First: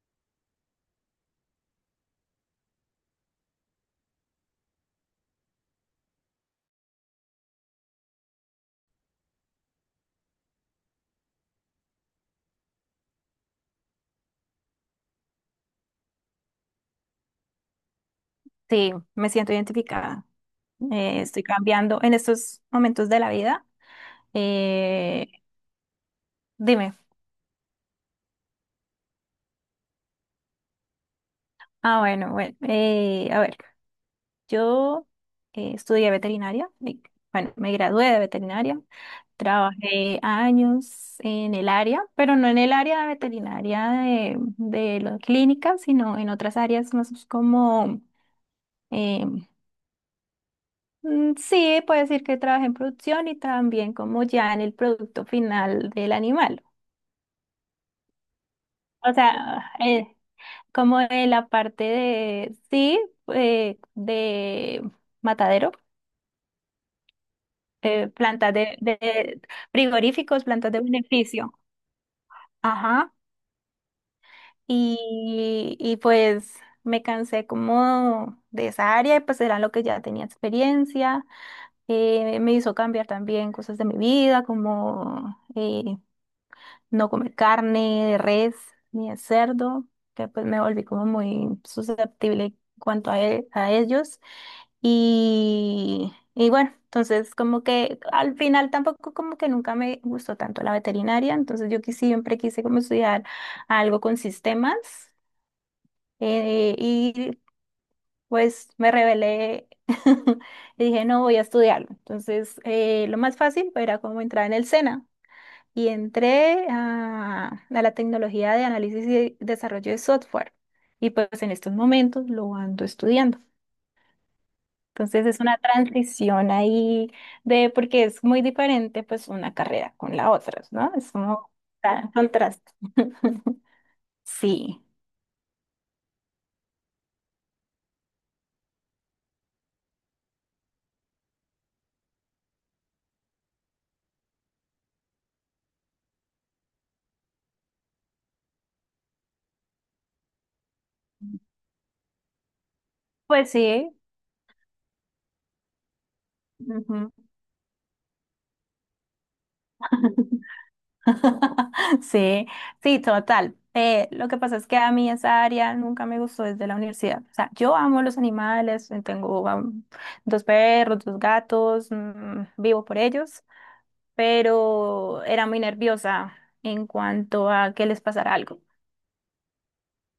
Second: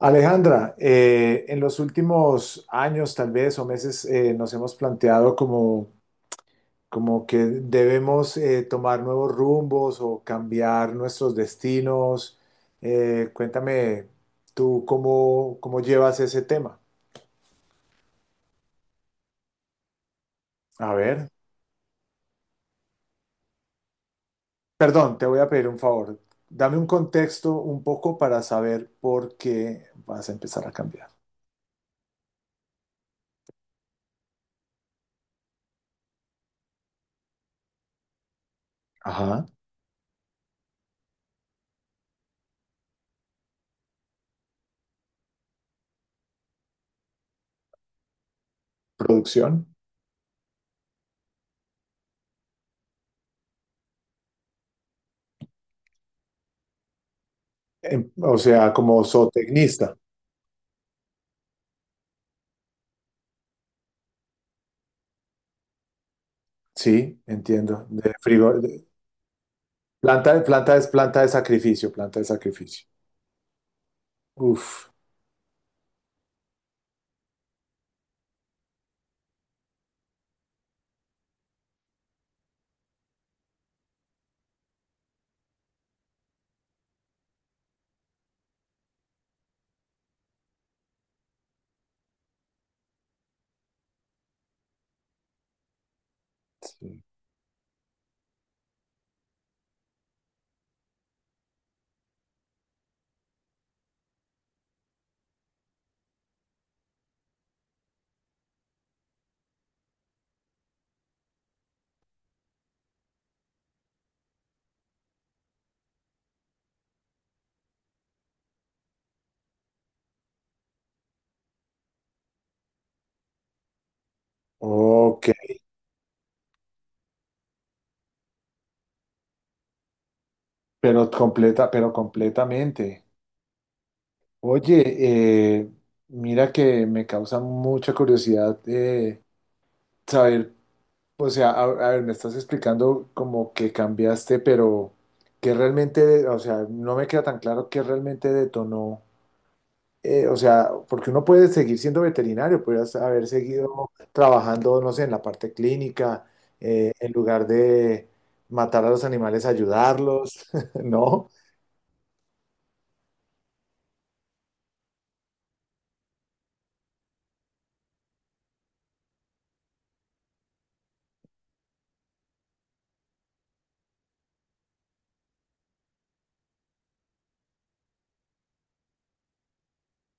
Alejandra, en los últimos años tal vez o meses, nos hemos planteado como que debemos tomar nuevos rumbos o cambiar nuestros destinos. Cuéntame tú cómo llevas ese tema. Sí, me siento identificada. A ver, Estoy cambiando en estos momentos de la vida. perdón, te Eh, voy a pedir un favor. Dame un dime. contexto un poco para saber por qué vas a empezar a cambiar. Ah, bueno, bueno. A ver, yo estudié veterinaria. Y, bueno, me gradué de veterinaria. Ajá, Trabajé años en el área, pero no en el área de veterinaria de la clínica, sino en otras áreas más como, eh, producción. mm, sí, puedo decir que trabajé en producción y también como ya en el producto final del animal. O sea, como O sea, zootecnista. Como de la parte de, sí, de matadero, Sí, entiendo. De frigo. plantas de frigoríficos, plantas Planta de es planta de beneficio. sacrificio, planta de sacrificio. Ajá. Uf. Y pues me cansé como de esa área y pues era lo que ya tenía experiencia. Me hizo cambiar también cosas de mi vida, como no comer carne de res ni de cerdo, que pues me volví como muy susceptible en cuanto a, a ellos. Y bueno, Sí. entonces como que al final tampoco como que nunca me gustó tanto la veterinaria, entonces yo que siempre quise como estudiar algo con sistemas, y pues me rebelé y dije no voy a estudiarlo. Entonces lo más fácil era como entrar en el SENA y entré a la tecnología de análisis y desarrollo de software. Y pues en estos momentos lo ando estudiando. Entonces Ok, es una transición ahí de, porque es muy diferente pues una carrera con la otra, ¿no? Es como pero tan contraste. completamente. Sí, Oye, mira que me causa mucha curiosidad, saber, o sea, a ver, me estás explicando como que cambiaste, pero que realmente, o sea, no me queda tan claro qué realmente detonó. O sea, porque uno puede seguir siendo veterinario, puedes haber pues sí. seguido trabajando, no sé, en la parte clínica, Ujú. en lugar de matar a los animales, ayudarlos, ¿no? Sí, sí, total. Lo que pasa es que a mí esa área nunca me gustó desde la universidad. O sea, yo amo los animales, tengo dos perros, dos gatos, mm, vivo por ellos, pero era muy nerviosa en cuanto a que les pasara algo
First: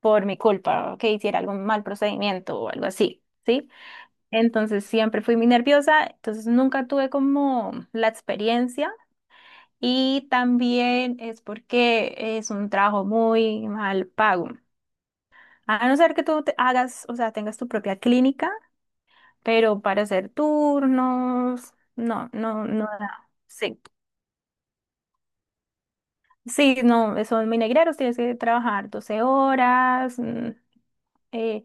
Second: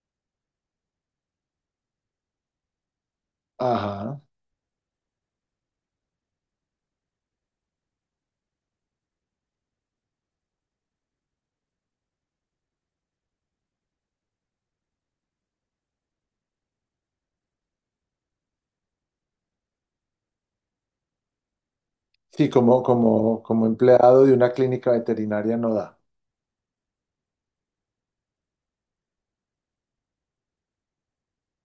por mi culpa, o que hiciera algún mal procedimiento o algo así, ¿sí? Ajá. Entonces siempre fui muy nerviosa, entonces nunca tuve como la experiencia y también es porque es un trabajo muy mal pago. A no ser que tú te hagas, o sea, tengas tu propia clínica, pero para hacer turnos, no, Sí, no, como, no da. como, como Sí, empleado de una clínica veterinaria no da sí, no, son muy negreros, tienes que trabajar 12 horas. Eh,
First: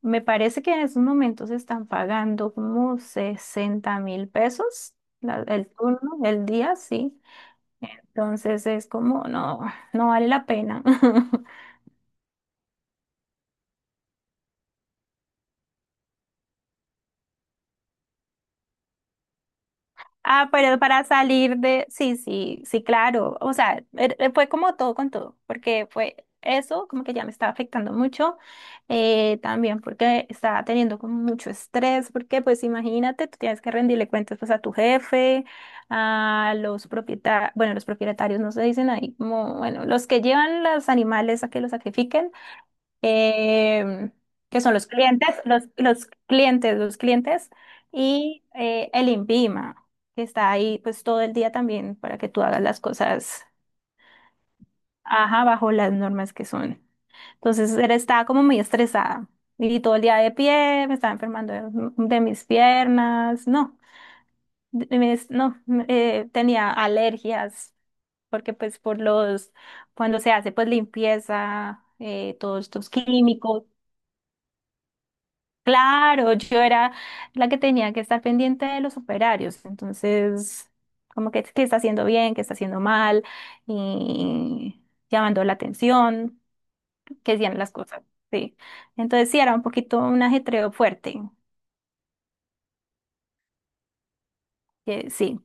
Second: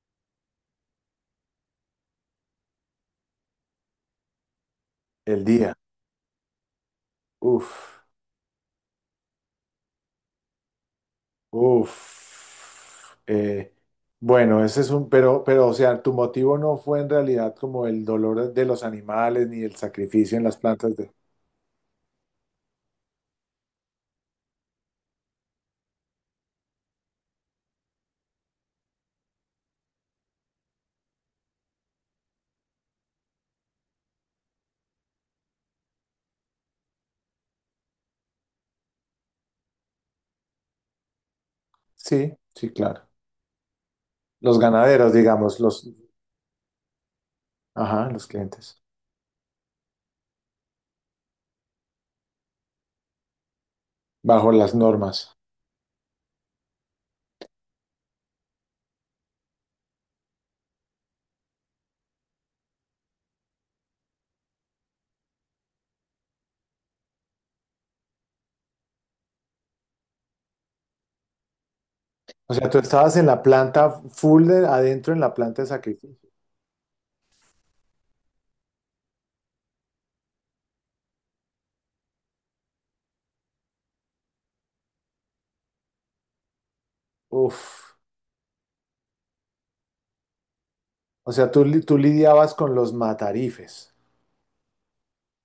Me parece que en estos momentos están pagando como $60,000 el el día. turno, el día, sí. Uf, Entonces es como, no, no vale la pena. uf. Bueno, ese es un, o sea, tu motivo no fue en realidad como el dolor de los animales ni el sacrificio en Ah, las pero plantas para de. salir de, sí, sí, sí, claro. O sea, fue como todo con todo, porque fue eso, como que ya me estaba afectando mucho, también porque estaba teniendo como mucho estrés, porque pues imagínate, tú tienes que rendirle cuentas pues a tu jefe, a los propietarios, bueno, los propietarios no se dicen ahí, como, bueno, los que llevan los animales a que los sacrifiquen, Sí, sí, claro. em, Los que son los ganaderos, clientes, digamos, los, los clientes, los clientes, ajá, los y clientes, el INVIMA, que está ahí pues todo el día también para que tú hagas las cosas, bajo las normas. ajá, bajo las normas que son. Entonces era, estaba como muy estresada y todo el día de pie, me estaba enfermando de mis piernas, no, no, tenía alergias, porque pues por los, cuando se hace pues limpieza, O todos sea, tú estos estabas en la químicos. planta full adentro en la planta de sacrificio. Claro, yo era la que tenía que estar pendiente de los operarios, entonces, como que qué está haciendo bien, qué está haciendo mal, y llamando la atención, que hacían las Uf. cosas, sí. Entonces sí, era un poquito un ajetreo fuerte, O sea, tú lidiabas con los matarifes. que sí.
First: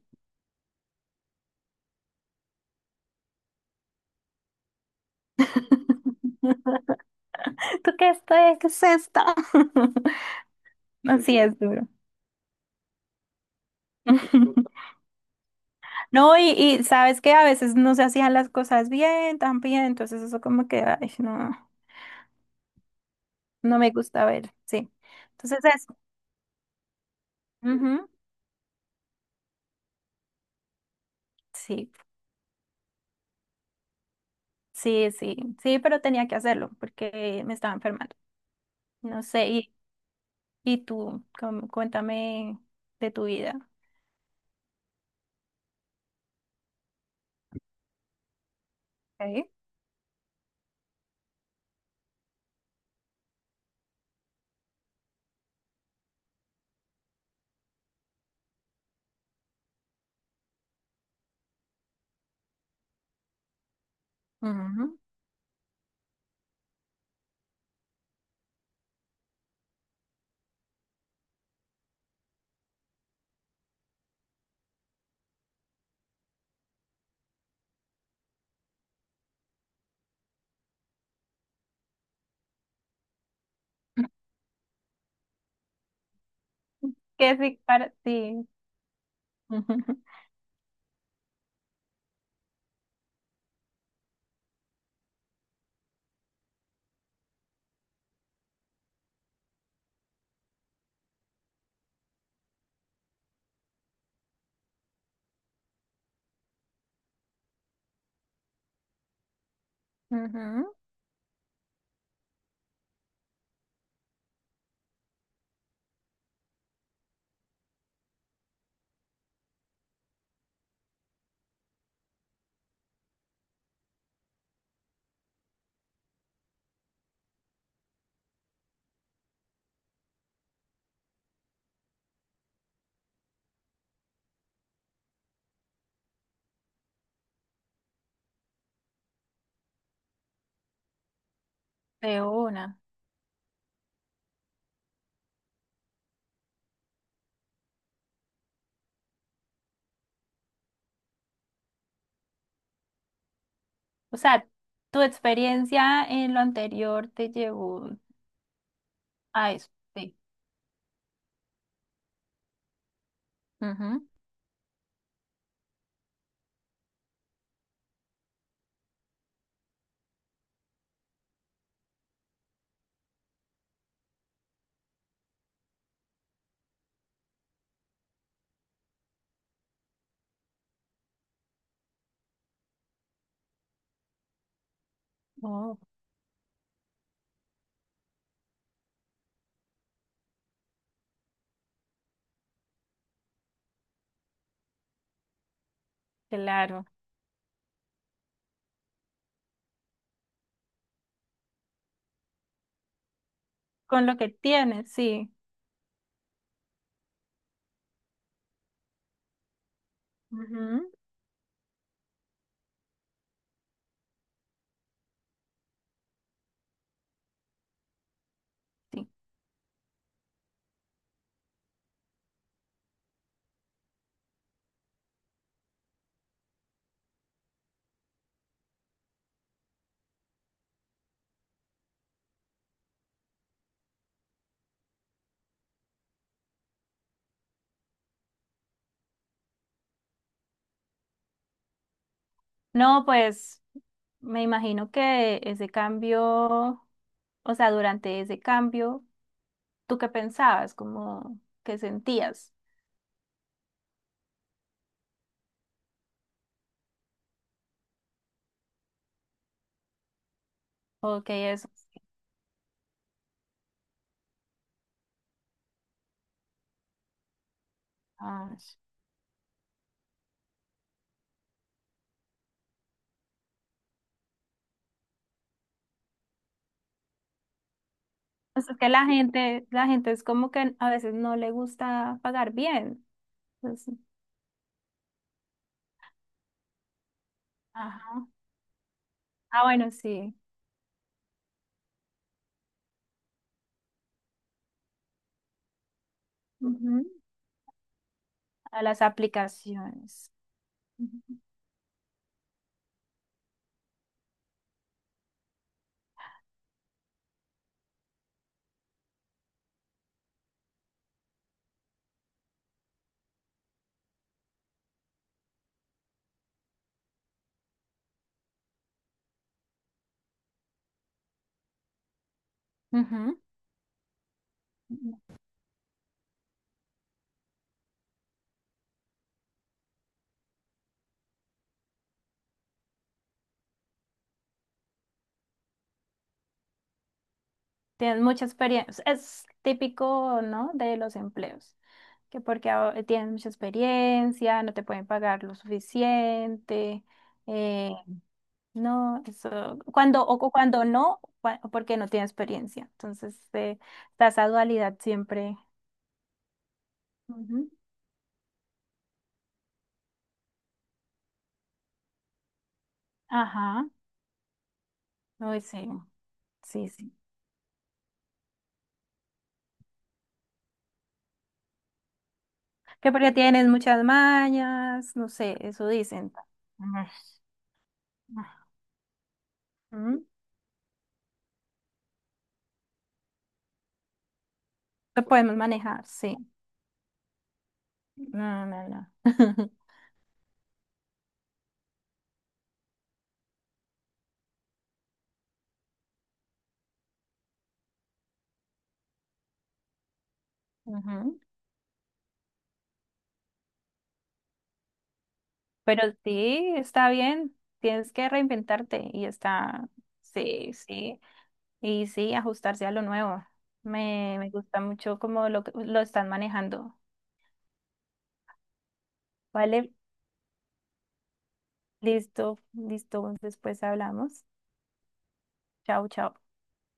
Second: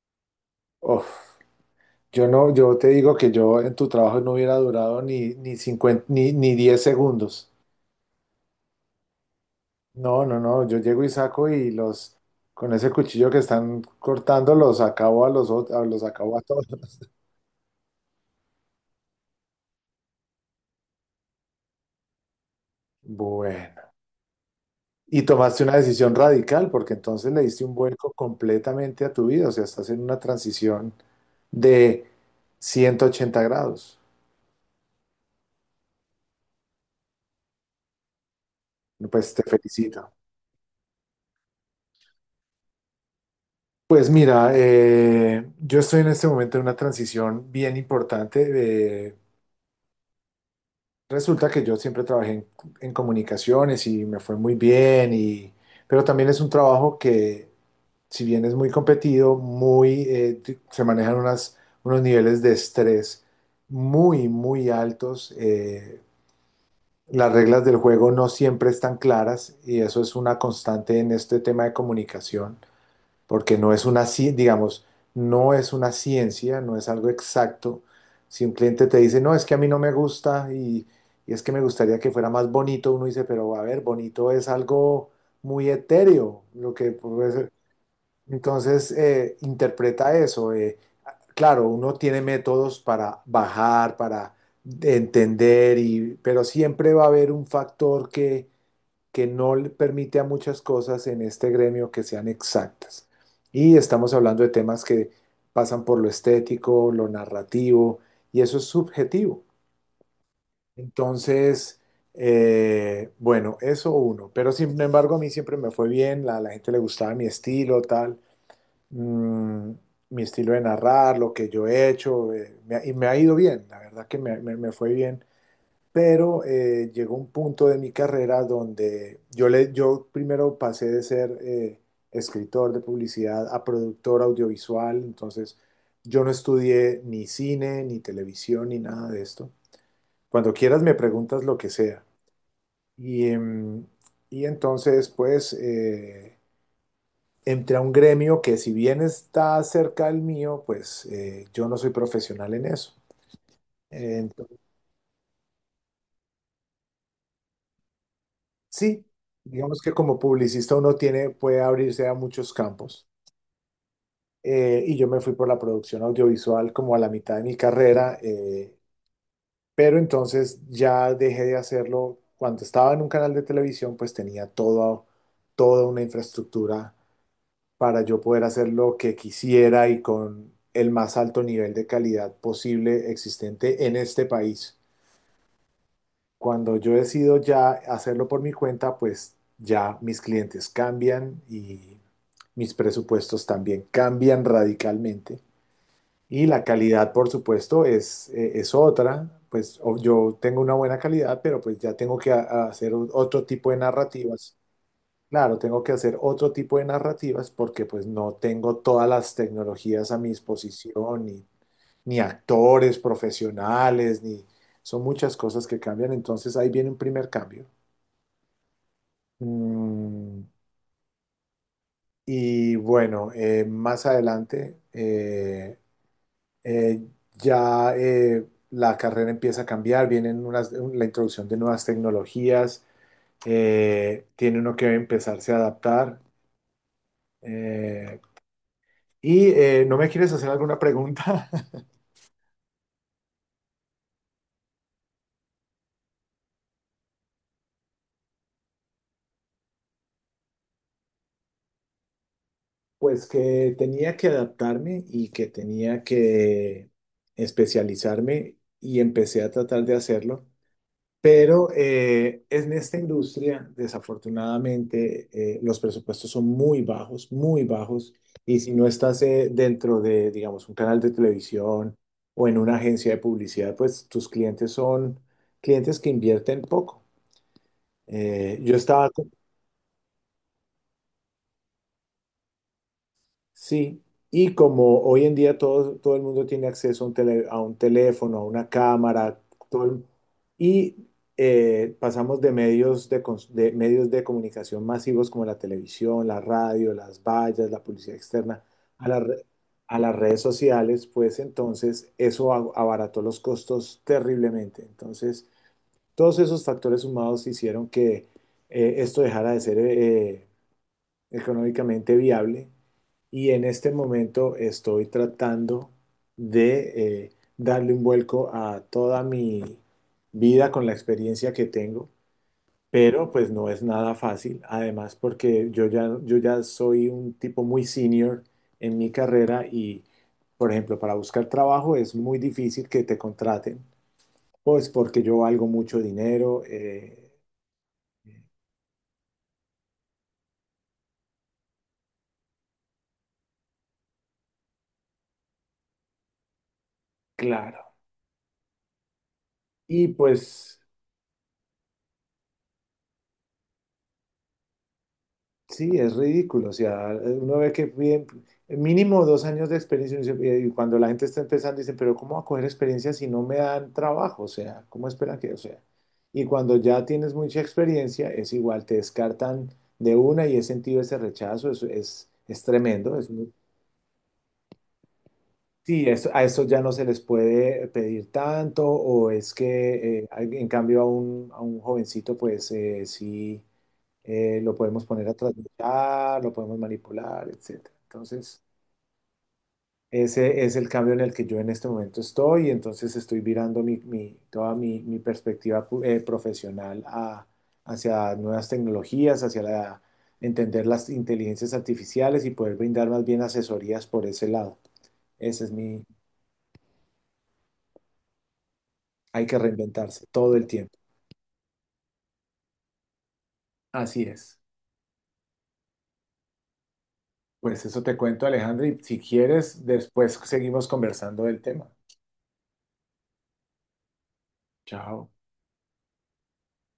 Uf. Yo no, yo te digo que yo en tu trabajo no hubiera durado ni 50 ni 10 segundos. ¿Tú qué esto es? ¿Qué es esto? No, no, no. Yo llego y Así saco es y duro. los, con ese cuchillo que están cortando, los acabo a los, ot- a los No, acabo a y, todos. y sabes que a veces no se hacían las cosas bien, también, entonces eso como que, ay, no, no Bueno. me gusta ver, sí. Y Entonces tomaste una decisión radical porque entonces le diste un eso. vuelco completamente a tu vida, o sea, estás en una transición Sí, de 180 grados. sí, sí, sí, pero tenía que hacerlo porque me estaba enfermando. No Pues te sé, felicito. y tú, cuéntame de tu vida. Pues mira, yo estoy en este momento en una transición bien importante. eh, Ok. resulta que yo siempre trabajé en comunicaciones y me fue muy bien, y, pero también es un trabajo que si bien es muy competido, muy, se manejan unos niveles de estrés muy, muy Ujú. altos. Las reglas del juego no siempre están claras y eso es una constante en este tema de comunicación, porque no es digamos, no es una ciencia, no es algo exacto. Si un cliente te dice, no, es que a mí no me gusta y es que me gustaría que fuera más bonito, uno dice, pero a ver, bonito es algo muy etéreo, lo que pues, ¿Qué sí para ti? entonces, Ujú, interpreta eso. Claro, uno tiene métodos para bajar, para entender, y, pero siempre va a haber un factor que no le permite a muchas cosas en este gremio que sean exactas. Y estamos hablando de temas que pasan por lo estético, lo narrativo, y eso es subjetivo. ujú, Entonces, bueno, eso uno. Pero sin embargo, a mí siempre me fue bien, la gente le gustaba mi estilo, mm, mi estilo de narrar, lo que yo he hecho, y me ha ido bien, la verdad que me fue bien, pero llegó un punto de mi carrera donde yo primero pasé de ser escritor de publicidad a productor audiovisual, entonces yo no estudié ni cine, ni televisión, ni nada de esto. Cuando quieras me preguntas lo que sea. de una. Y, em, y entonces, pues, entré a un gremio que si bien está cerca del mío, pues yo no soy profesional en eso. Eh, O sea, entonces, tu experiencia en lo anterior te llevó sí, a eso. digamos que Sí. como publicista uno tiene, puede abrirse a muchos campos. Ujú. Y yo me fui por la producción audiovisual como a la mitad de mi carrera, pero entonces ya dejé de hacerlo. Cuando estaba en un canal de televisión, pues tenía toda una infraestructura para yo poder hacer lo que quisiera y con el más alto nivel de calidad posible existente en este país. Oh, Cuando yo decido ya hacerlo por mi cuenta, pues ya mis clientes cambian y mis presupuestos también cambian radicalmente. Y la claro. calidad, por supuesto, es otra. Pues yo tengo una buena calidad, pero pues ya tengo que a hacer otro tipo de Con lo que narrativas. tienes, sí. Claro, tengo que hacer otro tipo de narrativas porque pues no tengo todas las tecnologías a mi Ujú, disposición, ni actores profesionales, ni son muchas cosas que cambian, entonces ahí viene un primer cambio. sí. Mm, y bueno, más adelante, eh, ya la carrera empieza a cambiar, vienen unas, la introducción de nuevas tecnologías, tiene uno que empezarse a adaptar. eh, Y, ¿no me quieres hacer alguna pregunta? No, pues me imagino que ese cambio. O sea, durante ese cambio, ¿tú qué pensabas? ¿Cómo qué sentías? Pues que tenía que adaptarme y que tenía que especializarme y empecé a tratar de hacerlo, ¿O qué es? pero en esta industria, desafortunadamente, los presupuestos son muy bajos, Ay, y si no estás dentro de, digamos, un canal de televisión o en una agencia de publicidad, pues tus clientes son clientes que invierten poco. Pues Yo es que estaba. La gente es como que a veces no le gusta pagar bien. Entonces, Sí, y como hoy en día todo el mundo tiene acceso a un ajá. teléfono, a una cámara, Ah, todo bueno, el- sí. y pasamos de medios de comunicación masivos como la televisión, la radio, Ujú. las vallas, la publicidad externa, A las a la re- a las aplicaciones. redes sociales, pues entonces eso abarató los costos terriblemente. Entonces, todos esos factores sumados hicieron que esto dejara de ser económicamente viable y en este momento estoy tratando de darle un vuelco a toda mi vida con la experiencia que tengo, pero Ujú. pues no es nada fácil, además Ujú. porque yo ya soy un tipo muy senior en mi carrera y, por ejemplo, para buscar trabajo es muy difícil que te contraten, pues porque yo valgo mucho dinero, Tienen mucha experiencia. Es típico, ¿no? De los empleos. Que porque ah, tienes mucha experiencia, no te pueden pagar lo suficiente. eh, claro, No, eso, y cuando, o pues. cuando no, porque no tiene experiencia. Entonces, está esa dualidad siempre. Sí, es ridículo. O sea, uno Ujú. ve que piden mínimo 2 años de experiencia y cuando la gente está empezando dicen, pero ¿cómo va a coger experiencia si no me Ajá, dan trabajo? O sea, ¿cómo esperan que? O no, sea, sí, y cuando sí, ya sí. tienes mucha experiencia, es igual, te descartan de una y he sentido ese rechazo, es Que tremendo. Porque tienes muchas mañas, no sé, eso Sí, dicen. a eso ya Ujú. no se les puede pedir tanto o es que Ujú. En cambio a un jovencito, pues sí, lo podemos Lo poner a podemos manejar, sí. trasnochar, lo podemos manipular, etcétera. Entonces, No, no, no. ese es el cambio en el que yo en este momento estoy, y entonces estoy virando toda mi perspectiva profesional hacia nuevas tecnologías, hacia la, entender las Ujú. inteligencias artificiales y poder brindar más bien asesorías por ese lado. Ese es mi, Pero sí, está bien, tienes que reinventarte y hay que está, reinventarse todo el sí, tiempo. sí. Y sí, ajustarse a lo nuevo. Así Me es. gusta mucho cómo lo están manejando. Pues eso te cuento, Alejandro, y si quieres, Vale, después seguimos conversando del tema. listo, listo. Después hablamos. Chao. Chao, chao.